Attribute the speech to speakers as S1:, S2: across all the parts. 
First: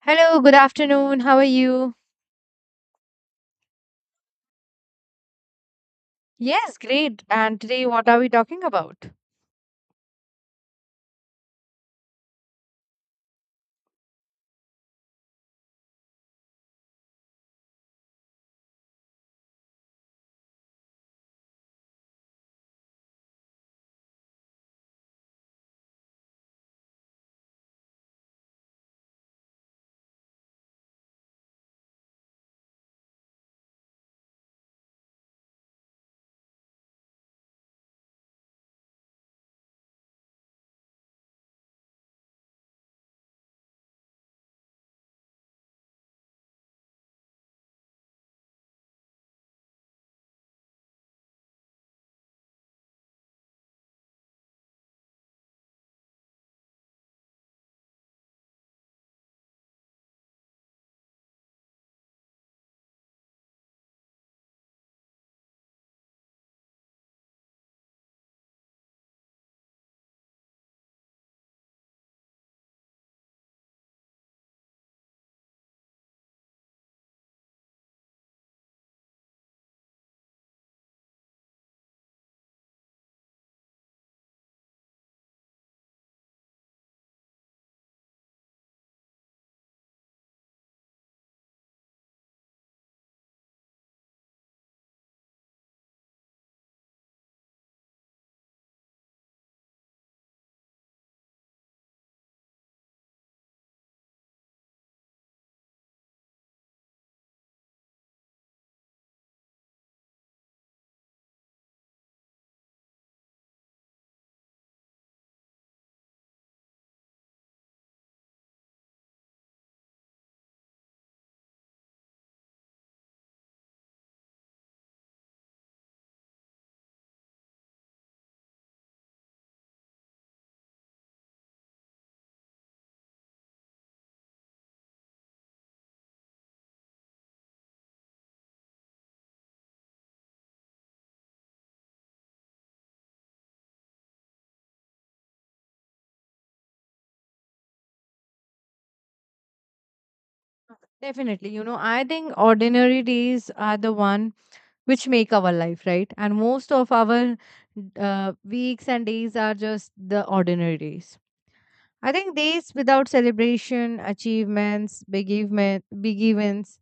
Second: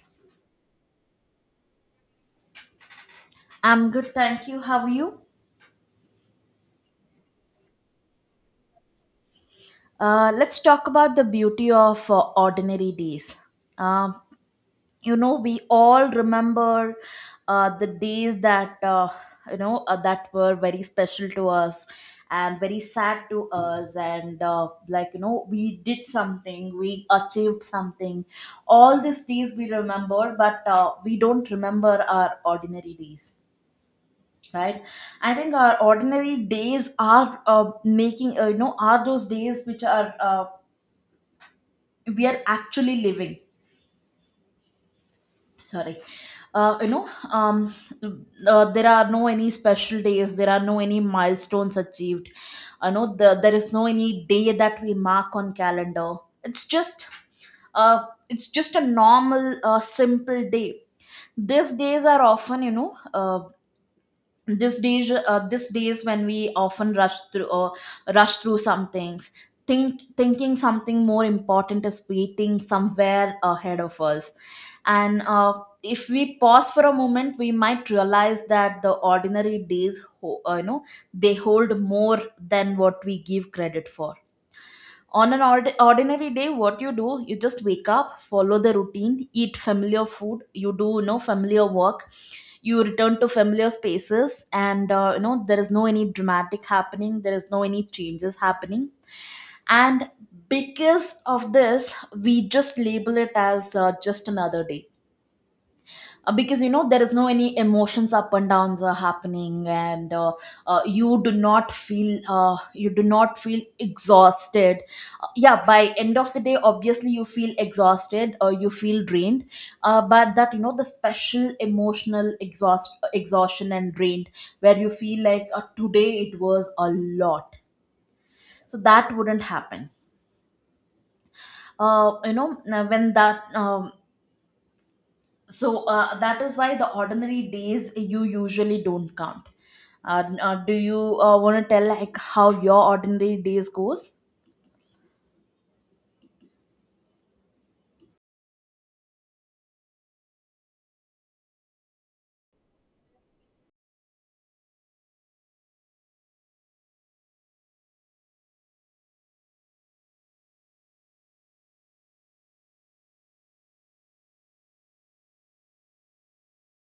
S1: Hello, good afternoon. How are you?
S2: I'm good, thank you. How are you?
S1: Yes, great. And today, what are we talking about?
S2: Let's talk about the beauty of ordinary days. Uh, we all remember the days that that were very special to us and very sad to us, and we did something, we achieved something. All these days we remember, but we don't remember our ordinary days, right? I think our ordinary days are making, are those days which are we are actually living. Sorry. uh, you know um, there are no any special days, there are no any milestones achieved. I know there is no any day that we mark on calendar. It's just it's just a normal simple day. These days are often, this days, this days when we often rush through, or rush through some things, thinking something more important is waiting somewhere ahead of us. And If we pause for a moment, we might realize that the ordinary days, they hold more than what we give credit for. On an ordinary day, what you do, you just wake up, follow the routine, eat familiar food, you do, you know, familiar work, you return to familiar spaces, and there is no any dramatic happening, there is no any changes happening. And because of this, we just label it as just another day. Because you know, there is no any emotions, up and downs are happening, and you do not feel, you do not feel exhausted. Yeah, by end of the day obviously you feel exhausted or you feel drained, but that, you know, the special emotional exhaustion and drained, where you feel like, today it was a lot. So that wouldn't happen. Uh, you know when that so That is why the ordinary days you usually don't count. Do you want to tell like how your ordinary days goes?
S1: Definitely. You know, I think ordinary days are the one which make our life right, and most of our weeks and days are just the ordinary days. I think days without celebration achievements, big events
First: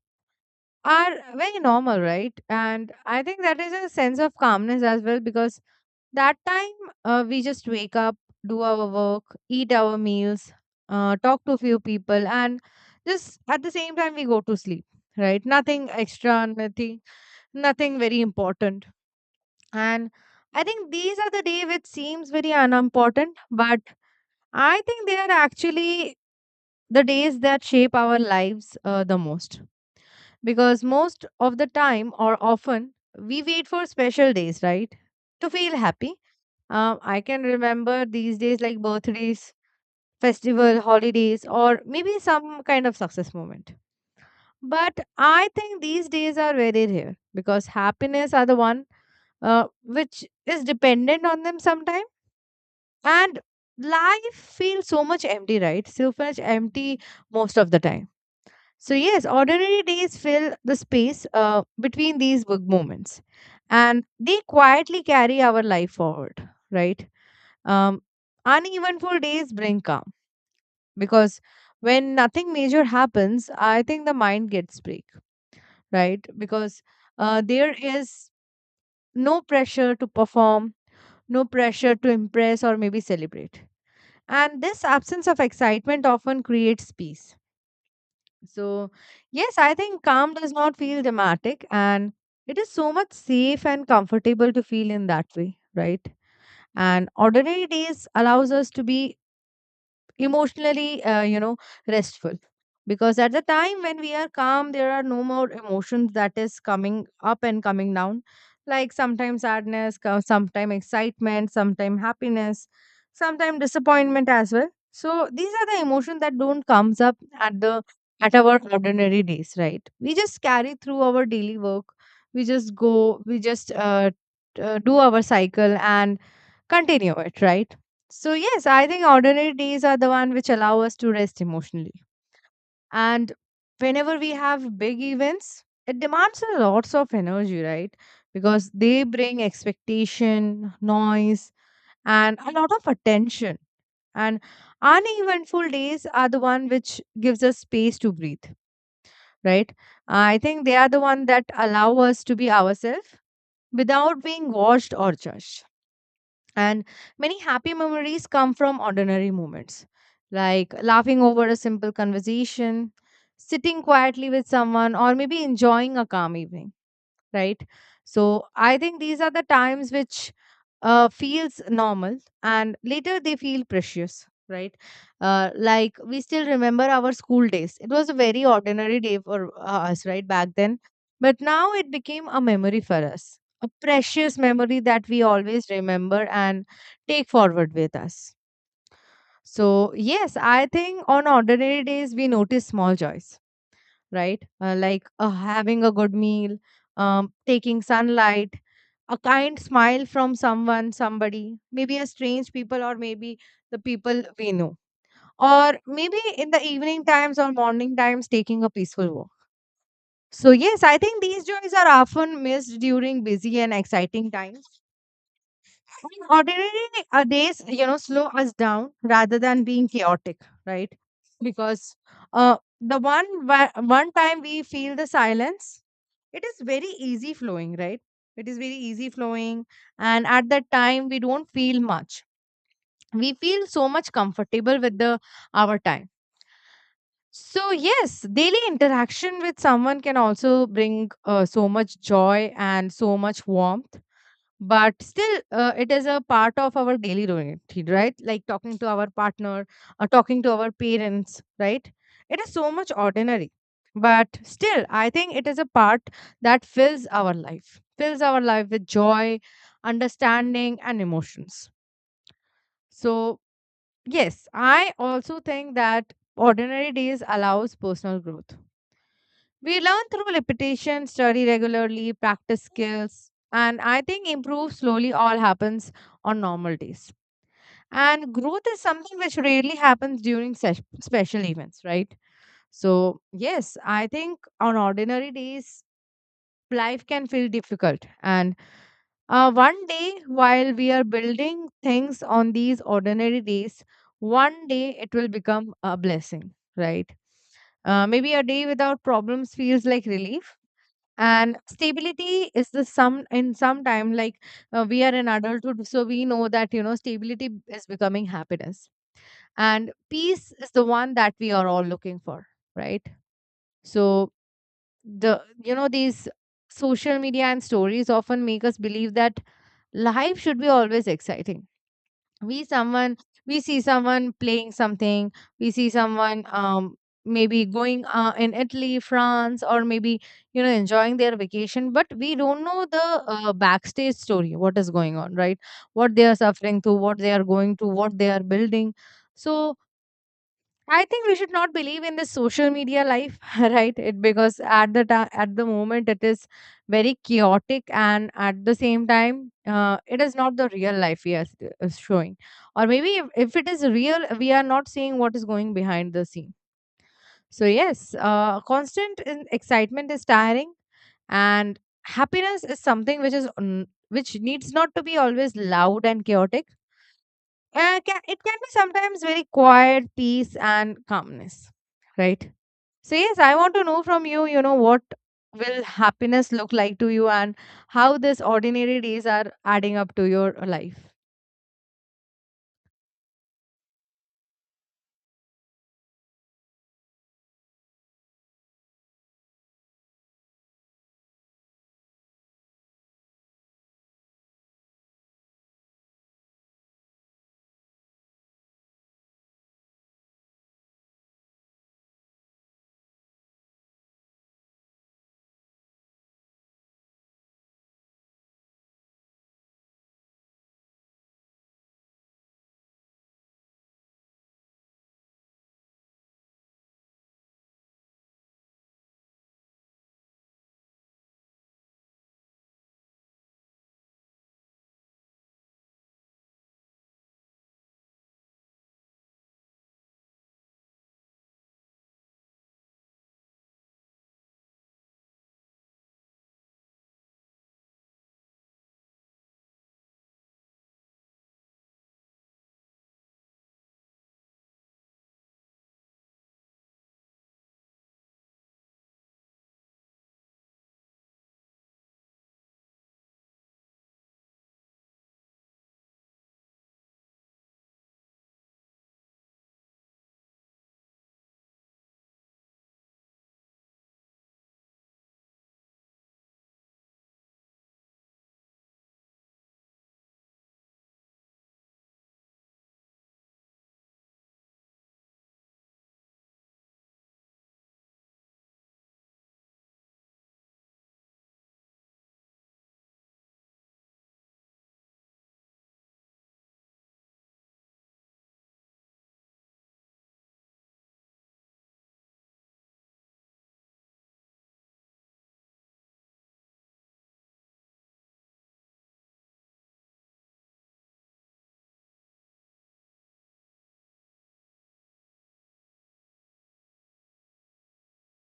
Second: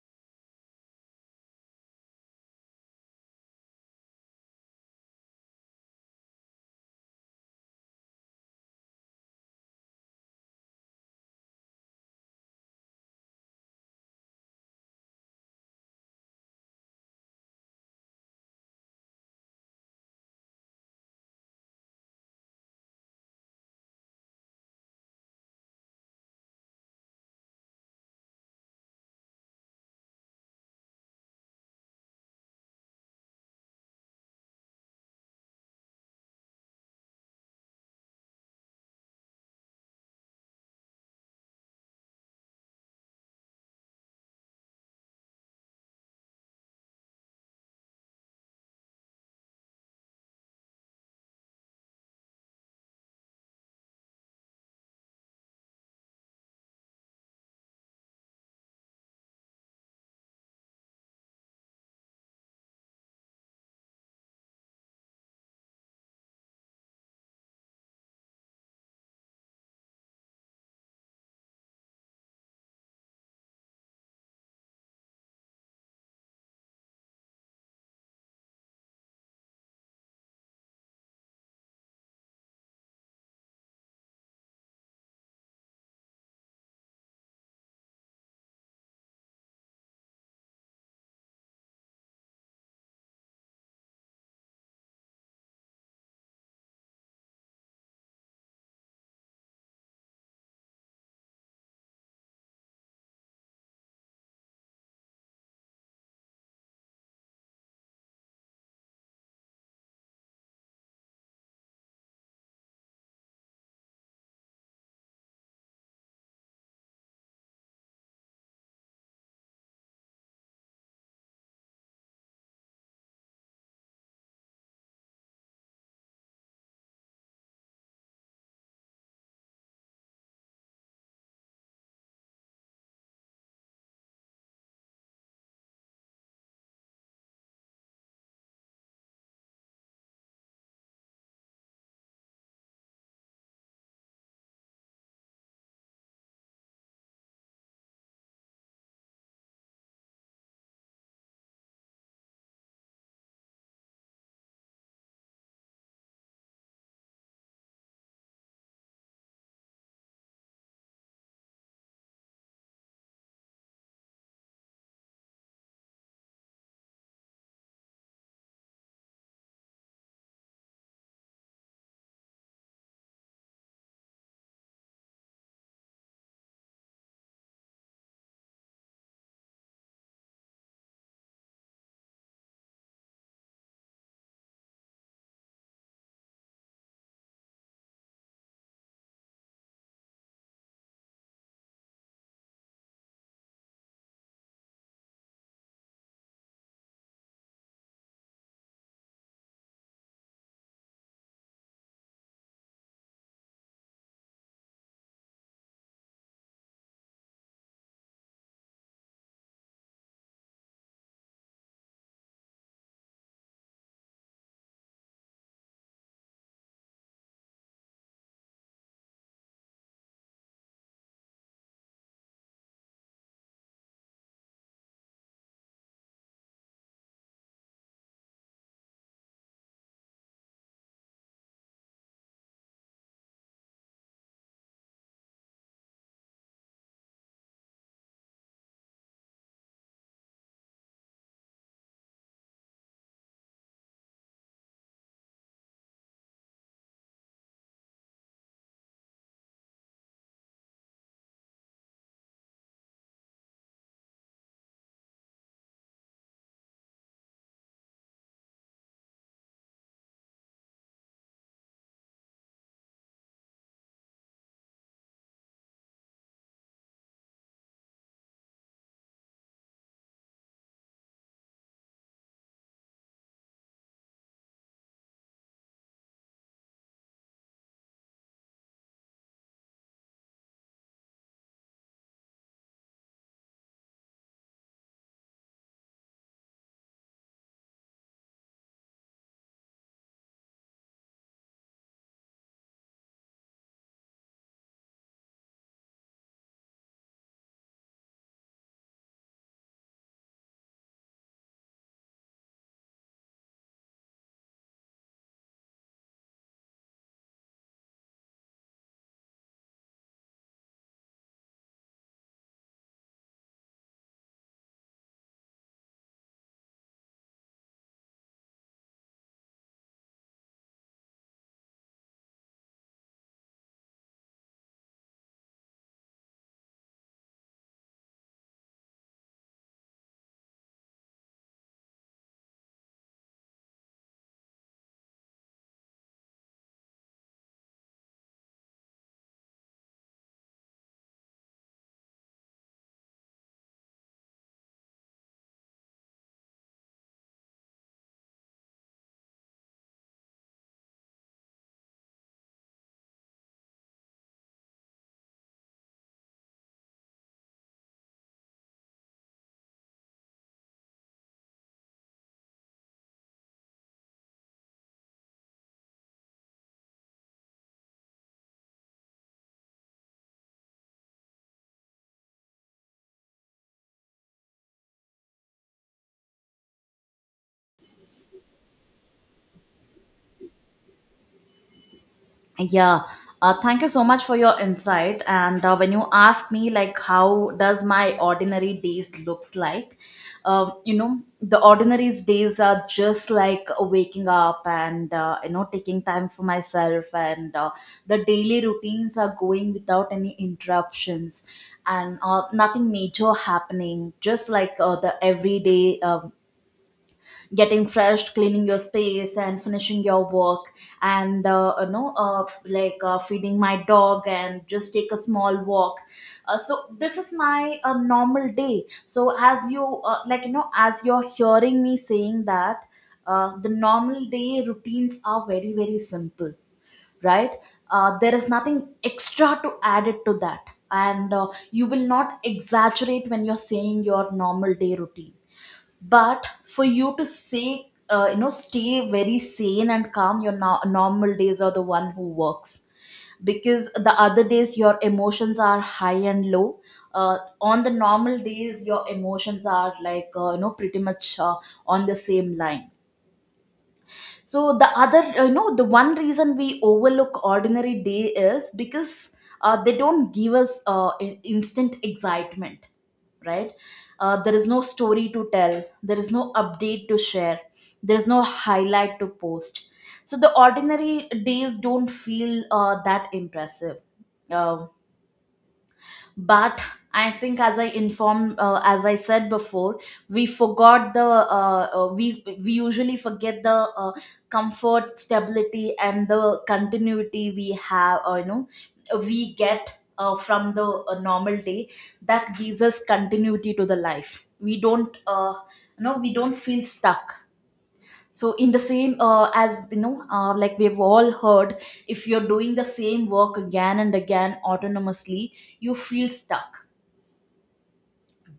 S1: are very normal, right? And I think that is a sense of calmness as well, because that time we just wake up, do our work, eat our meals, talk to a few people, and just at the same time we go to sleep. Right, nothing extra, nothing very important. And I think these are the days which seems very unimportant, but I think they are actually the days that shape our lives the most. Because most of the time or often we wait for special days, right? To feel happy. I can remember these days like birthdays, festival, holidays, or maybe some kind of success moment. But I think these days are very rare because happiness are the one which is dependent on them sometimes, and life feels so much empty, right? So much empty, most of the time. So yes, ordinary days fill the space between these big moments, and they quietly carry our life forward, right? um, Uneventful days bring calm, because when nothing major happens, I think the mind gets break, right? Because there is no pressure to perform, no pressure to impress or maybe celebrate. And this absence of excitement often creates peace. So, yes, I think calm does not feel dramatic, and it is so much safe and comfortable to feel in that way, right? And ordinary days allows us to be emotionally, restful, because at the time when we are calm, there are no more emotions that is coming up and coming down. Like sometimes sadness, sometimes excitement, sometimes happiness, sometimes disappointment as well. So these are the emotions that don't comes up at the at our ordinary days, right? We just carry through our daily work. We just go, we just do our cycle and continue it, right? So, yes, I think ordinary days are the one which allow us to rest emotionally. And whenever we have big events, it demands a lots of energy, right? Because they bring expectation, noise, and a lot of attention. And uneventful days are the one which gives us space to breathe, right? I think they are the one that allow us to be ourselves without being watched or judged. And many happy memories come from ordinary moments, like laughing over a simple conversation, sitting quietly with someone, or maybe enjoying a calm evening, right? So I think these are the times which feels normal, and later they feel precious, right? Like we still remember our school days. It was a very ordinary day for us, right, back then, but now it became a memory for us, a precious memory that we always remember and take forward with us. So yes, I think on ordinary days we notice small joys, right? Like having a good meal, taking sunlight, a kind smile from someone, somebody, maybe a strange people, or maybe the people we know. Or maybe in the evening times or morning times, taking a peaceful walk. So, yes, I think these joys are often missed during busy and exciting times. And ordinary days, you know, slow us down rather than being chaotic, right? Because one time we feel the silence, it is very easy flowing, right? It is very easy flowing, and at that time we don't feel much. We feel so much comfortable with the our time. So yes, daily interaction with someone can also bring so much joy and so much warmth, but still it is a part of our daily routine, right? Like talking to our partner or talking to our parents, right? It is so much ordinary, but still I think it is a part that fills our life, fills our life with joy, understanding, and emotions. So yes, I also think that ordinary days allows personal growth. We learn through repetition, study regularly, practice skills, and I think improve slowly, all happens on normal days. And growth is something which rarely happens during special events, right? So, yes, I think on ordinary days, life can feel difficult. And one day, while we are building things on these ordinary days, one day it will become a blessing, right? Maybe a day without problems feels like relief, and stability is the some in some time like we are in adulthood, so we know that, you know, stability is becoming happiness and peace is the one that we are all looking for, right? So the, you know, these social media and stories often make us believe that life should be always exciting. we someone we see someone playing something, we see someone, um, maybe going in Italy, France, or maybe, you know, enjoying their vacation, but we don't know the backstage story, what is going on, right? What they are suffering through, what they are going to, what they are building. So I think we should not believe in the social media life, right? It, because at the time, at the moment, it is very chaotic, and at the same time, it is not the real life we are is showing. Or maybe if, it is real, we are not seeing what is going behind the scene. So yes, constant in excitement is tiring, and happiness is something which is which needs not to be always loud and chaotic. It can be sometimes very quiet peace and calmness, right? So yes, I want to know from you, you know, what will happiness look like to you, and how these ordinary days are adding up to your life.
S2: Yeah, thank you so much for your insight. And When you ask me, like, how does my ordinary days looks like? You know, the ordinary days are just like waking up and taking time for myself, and the daily routines are going without any interruptions, and nothing major happening. Just like the everyday, getting fresh, cleaning your space, and finishing your work, and feeding my dog and just take a small walk. So this is my normal day. So as you, like you know as you're hearing me saying that, the normal day routines are very, very simple, right? There is nothing extra to add it to that, and you will not exaggerate when you're saying your normal day routine. But for you to say, stay very sane and calm, your normal days are the one who works, because the other days your emotions are high and low. On the normal days your emotions are like, pretty much on the same line. So the other you know the one reason we overlook ordinary day is because they don't give us instant excitement, right? There is no story to tell, there is no update to share, there is no highlight to post. So the ordinary days don't feel that impressive. Uh, but I think, as I informed as I said before, we forgot the, we usually forget the comfort, stability, and the continuity we have, we get from the normal day, that gives us continuity to the life. We don't we don't feel stuck. So in the same, as you know like we've all heard, if you're doing the same work again and again autonomously, you feel stuck.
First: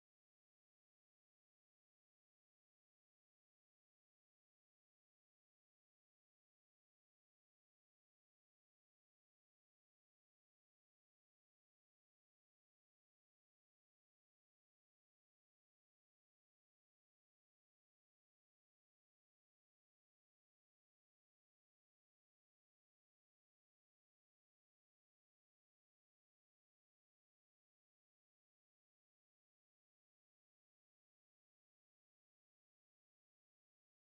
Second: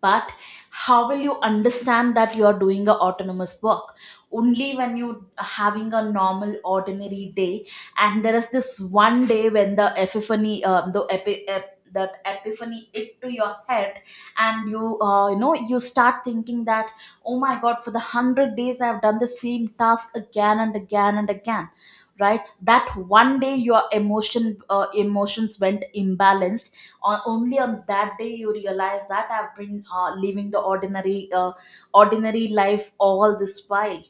S2: But how will you understand that you are doing a autonomous work? Only when you having a normal ordinary day, and there is this one day when the epiphany, that epiphany hit to your head, and you, you know you start thinking that, oh my god, for the 100 days I have done the same task again and again and again, right? That one day your emotion, emotions went imbalanced, on, only on that day you realize that I've been living the ordinary, ordinary life all this while.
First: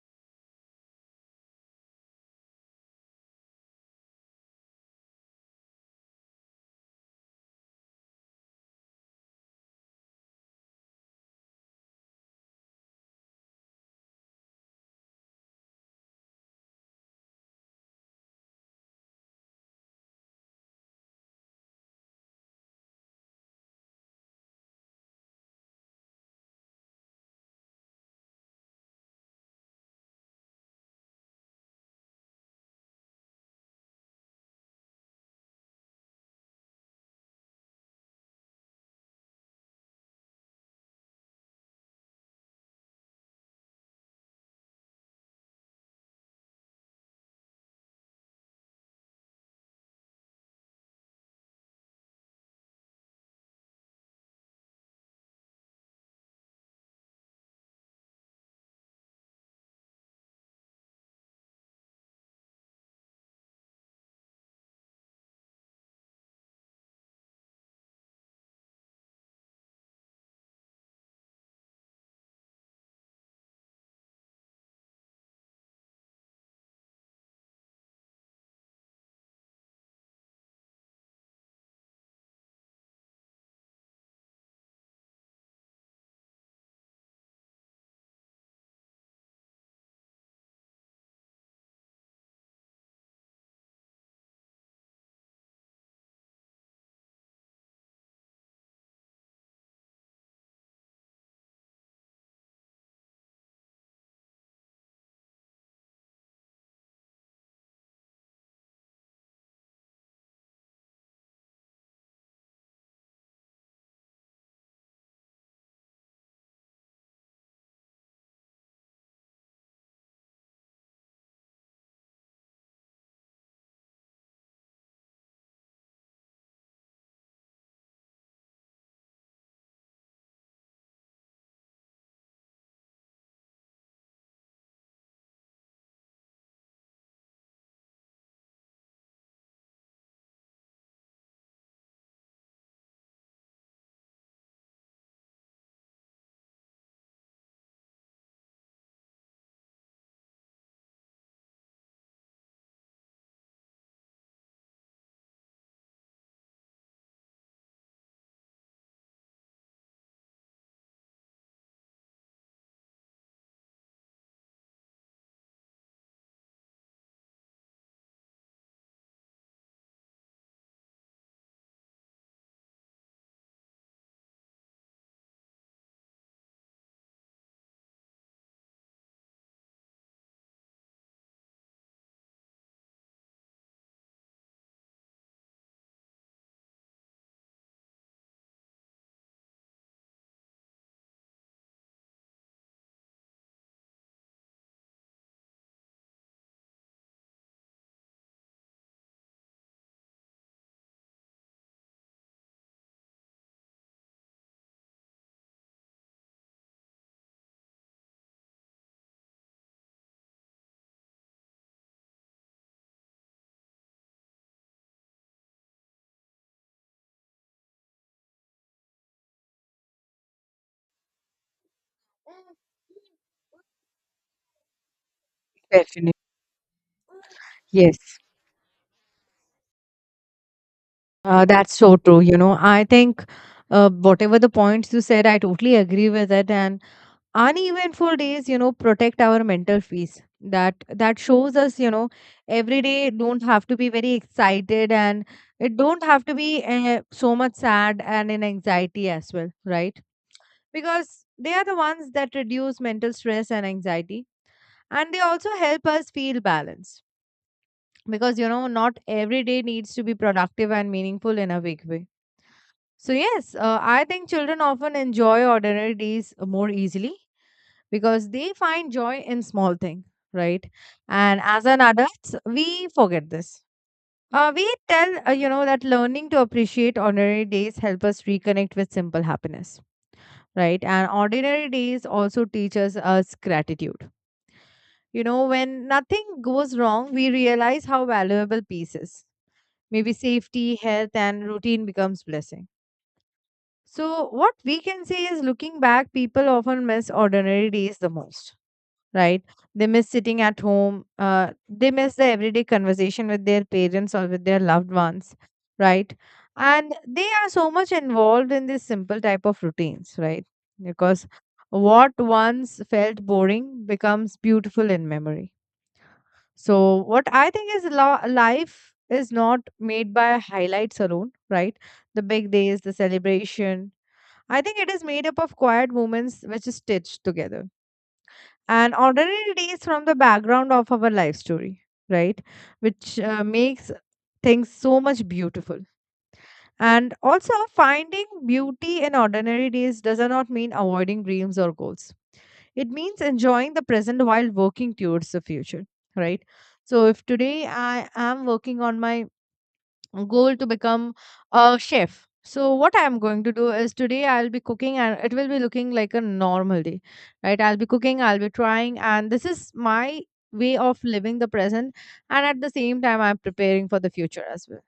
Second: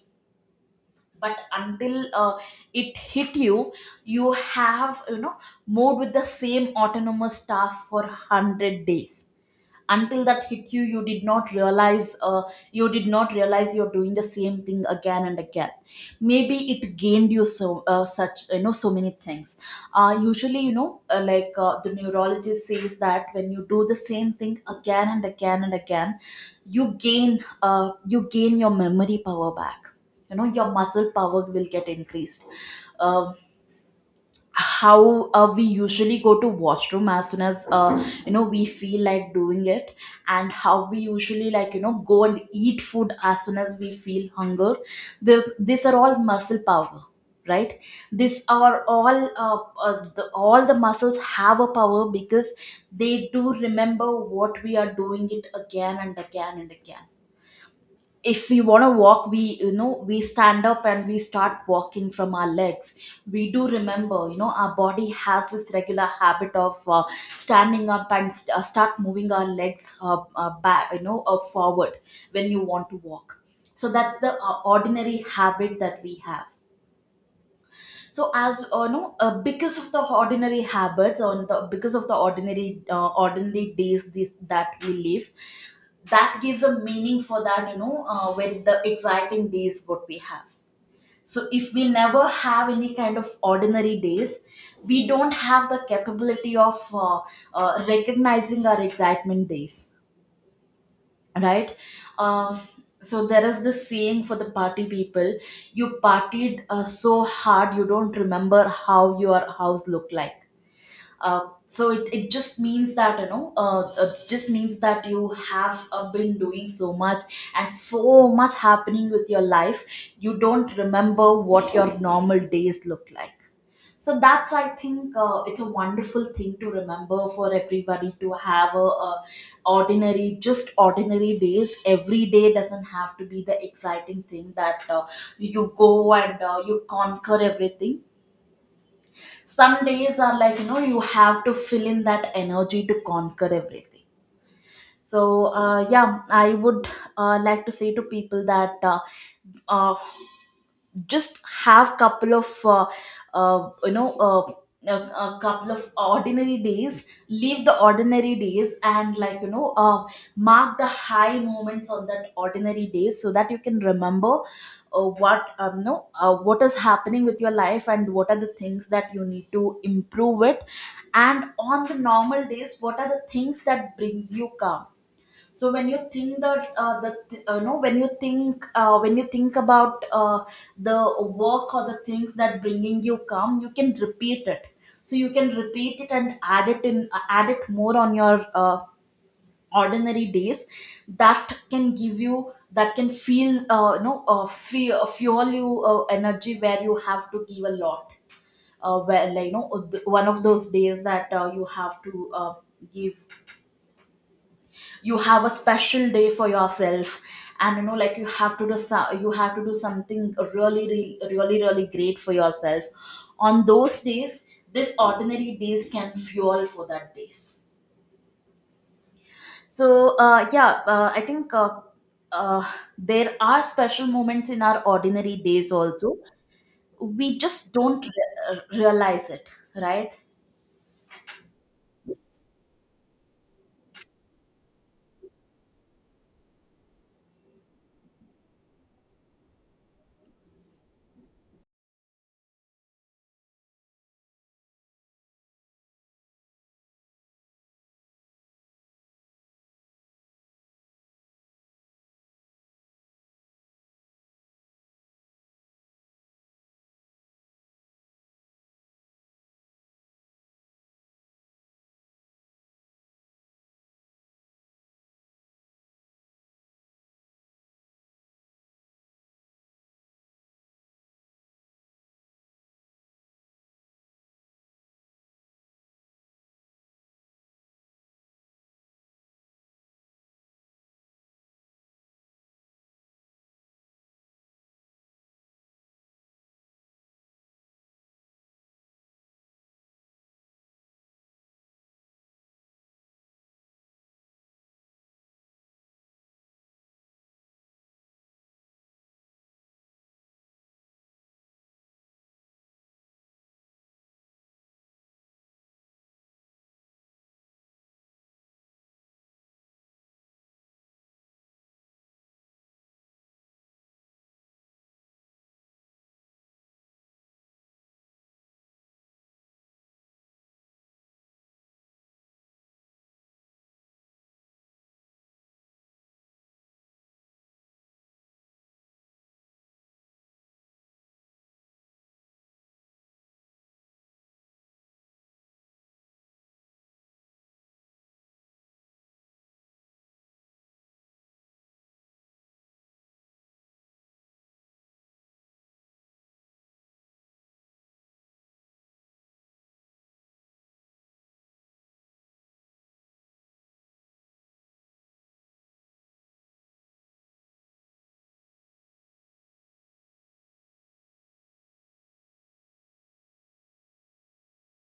S2: But until it hit you, you have, you know, moved with the same autonomous task for 100 days. Until that hit you, you did not realize, you did not realize you're doing the same thing again and again. Maybe it gained you, so such, you know, so many things. Usually you know like The neurologist says that when you do the same thing again and again and again, you gain, you gain your memory power back, you know, your muscle power will get increased. Uh, how We usually go to washroom as soon as, we feel like doing it, and how we usually, like you know, go and eat food as soon as we feel hunger. These are all muscle power, right? These are all all the muscles have a power, because they do remember what we are doing it again and again and again. If we want to walk, we, you know, we stand up and we start walking from our legs. We do remember, you know, our body has this regular habit of standing up and start moving our legs, back, you know, forward, when you want to walk. So that's the ordinary habit that we have. So as no because of the ordinary habits, on the because of the ordinary, ordinary days this that we live, that gives a meaning for that, you know, with the exciting days what we have. So if we never have any kind of ordinary days, we don't have the capability of recognizing our excitement days, right? Um, so there is this saying for the party people: you partied so hard you don't remember how your house looked like. uh, it just means that, you know, it just means that you have been doing so much, and so much happening with your life, you don't remember what your normal days look like. So that's, I think, it's a wonderful thing to remember for everybody, to have a ordinary, just ordinary days. Every day doesn't have to be the exciting thing that, you go and, you conquer everything. Some days are like, you know, you have to fill in that energy to conquer everything. So yeah, I would like to say to people that, uh, just have couple of, uh, you know uh, a couple of ordinary days, leave the ordinary days, and, like you know, mark the high moments on that ordinary days, so that you can remember what no what is happening with your life, and what are the things that you need to improve it, and on the normal days what are the things that brings you calm. So when you think that, the th- no when you think when you think about, the work or the things that bringing you come, you can repeat it. So you can repeat it and add it in, add it more on your ordinary days. That can give you, that can feel, fuel you energy where you have to give a lot, where like you know th- one of those days that, you have to give, you have a special day for yourself, and, you know, like you have to do you have to do something really, really, really, really great for yourself on those days. This ordinary days can fuel for that days. So yeah, I think, uh, there are special moments in our ordinary days
S1: Definitely.
S2: also, we just don't
S1: Yes.
S2: realize it, right?
S1: Uh, that's so true. You know, I think, whatever the points you said, I totally agree with it. And uneventful days, you know, protect our mental peace. That shows us, you know, every day don't have to be very excited, and it don't have to be so much sad and in anxiety as well, right? Because they are the ones that reduce mental stress and anxiety, and they also help us feel balanced, because, you know, not every day needs to be productive and meaningful in a big way. So yes, I think children often enjoy ordinary days more easily, because they find joy in small thing, right? And as an adult, we forget this. We tell You know that learning to appreciate ordinary days help us reconnect with simple happiness, right? And ordinary days also teaches us gratitude. You know, when nothing goes wrong, we realize how valuable peace is. Maybe safety, health, and routine becomes blessing. So what we can say is, looking back, people often miss ordinary days the most, right? They miss sitting at home. They miss the everyday conversation with their parents or with their loved ones, right? And they are so much involved in this simple type of routines, right? Because what once felt boring becomes beautiful in memory. So, what I think is, life is not made by highlights alone, right? The big days, the celebration. I think it is made up of quiet moments which is stitched together, and ordinary days from the background of our life story, right? Which makes things so much beautiful. And also, finding beauty in ordinary days does not mean avoiding dreams or goals. It means enjoying the present while working towards the future, right? So, if today I am working on my goal to become a chef. So what I am going to do is today I'll be cooking and it will be looking like a normal day, right? I'll be cooking, I'll be trying, and this is my way of living the present. And at the same time, I'm preparing for the future as well.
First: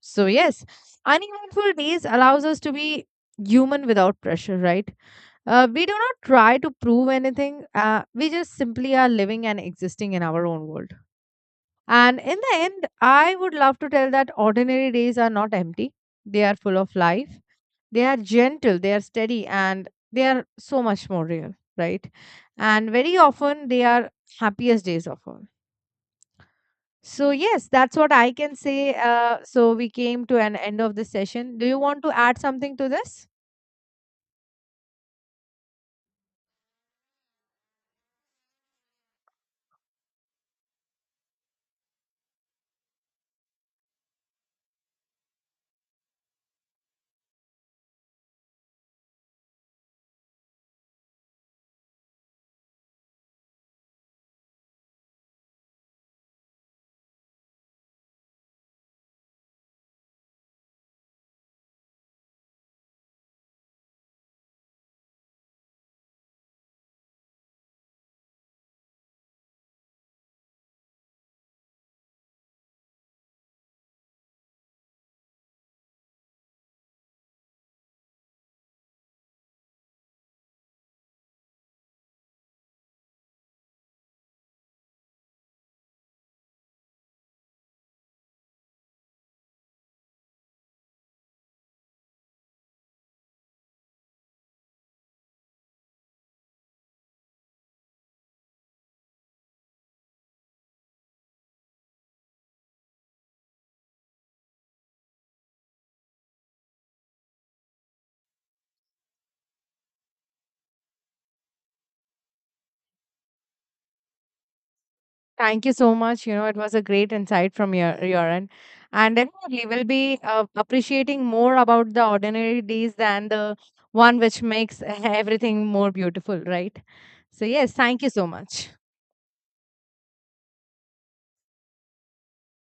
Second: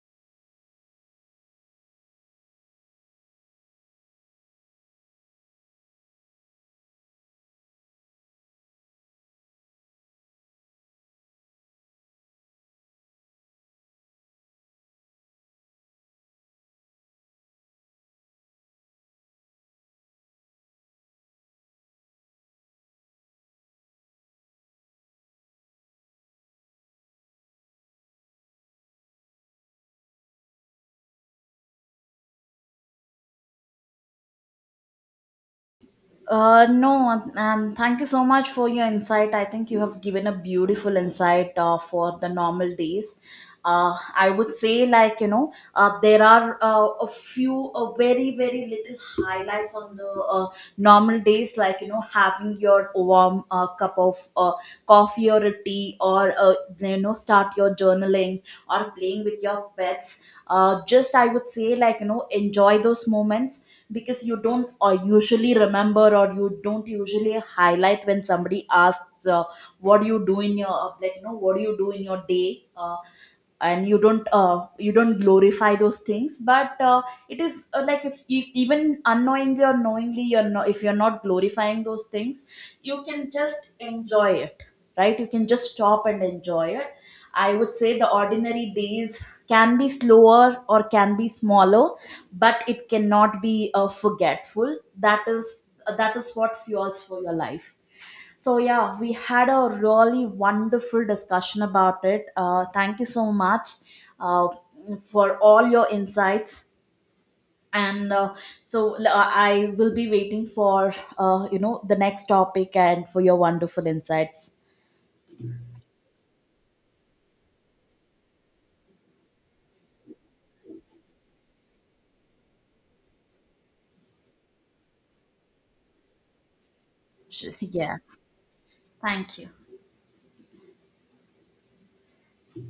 S1: So yes, uneventful days allows us to be human without pressure, right? We do not try to prove anything. We just simply are living and existing in our own world. And in the end, I would love to tell that ordinary days are not empty. They are full of life. They are gentle, they are steady, and they are so much more real, right? And very often, they are happiest days of all. So, yes, that's what I can say. So, we came to an end of this session. Do you want to add something to this?
S2: No, and thank you so much for your insight. I think you have given a beautiful insight for the normal days. I would say, like, you know, there are a few, very, very little highlights on the normal days, like, you know, having your warm cup of coffee or a tea, or, you know, start your journaling or playing with your pets. Just, I would say, like, you know, enjoy those moments, because you don't usually remember, or you don't usually highlight when somebody asks, what do you do in your, what do you do in your day, and you don't glorify those things. But it is, like if you, even unknowingly or knowingly, you're not, if you're not glorifying those things, you can just enjoy it, right? You can just stop and enjoy it. I would say the ordinary days can be slower or can be smaller, but it cannot be forgetful. That is, that is what fuels for your life. So yeah, we had a really wonderful discussion about it. Thank you so much, uh, for all your insights, and I will be waiting for, the next topic and for your wonderful insights.
S1: Thank you so much. You know, it was a great insight from your end, and definitely we'll be appreciating more about the ordinary days than the one which makes everything more beautiful, right? So yes,
S2: Yeah,
S1: thank you so much.
S2: thank you.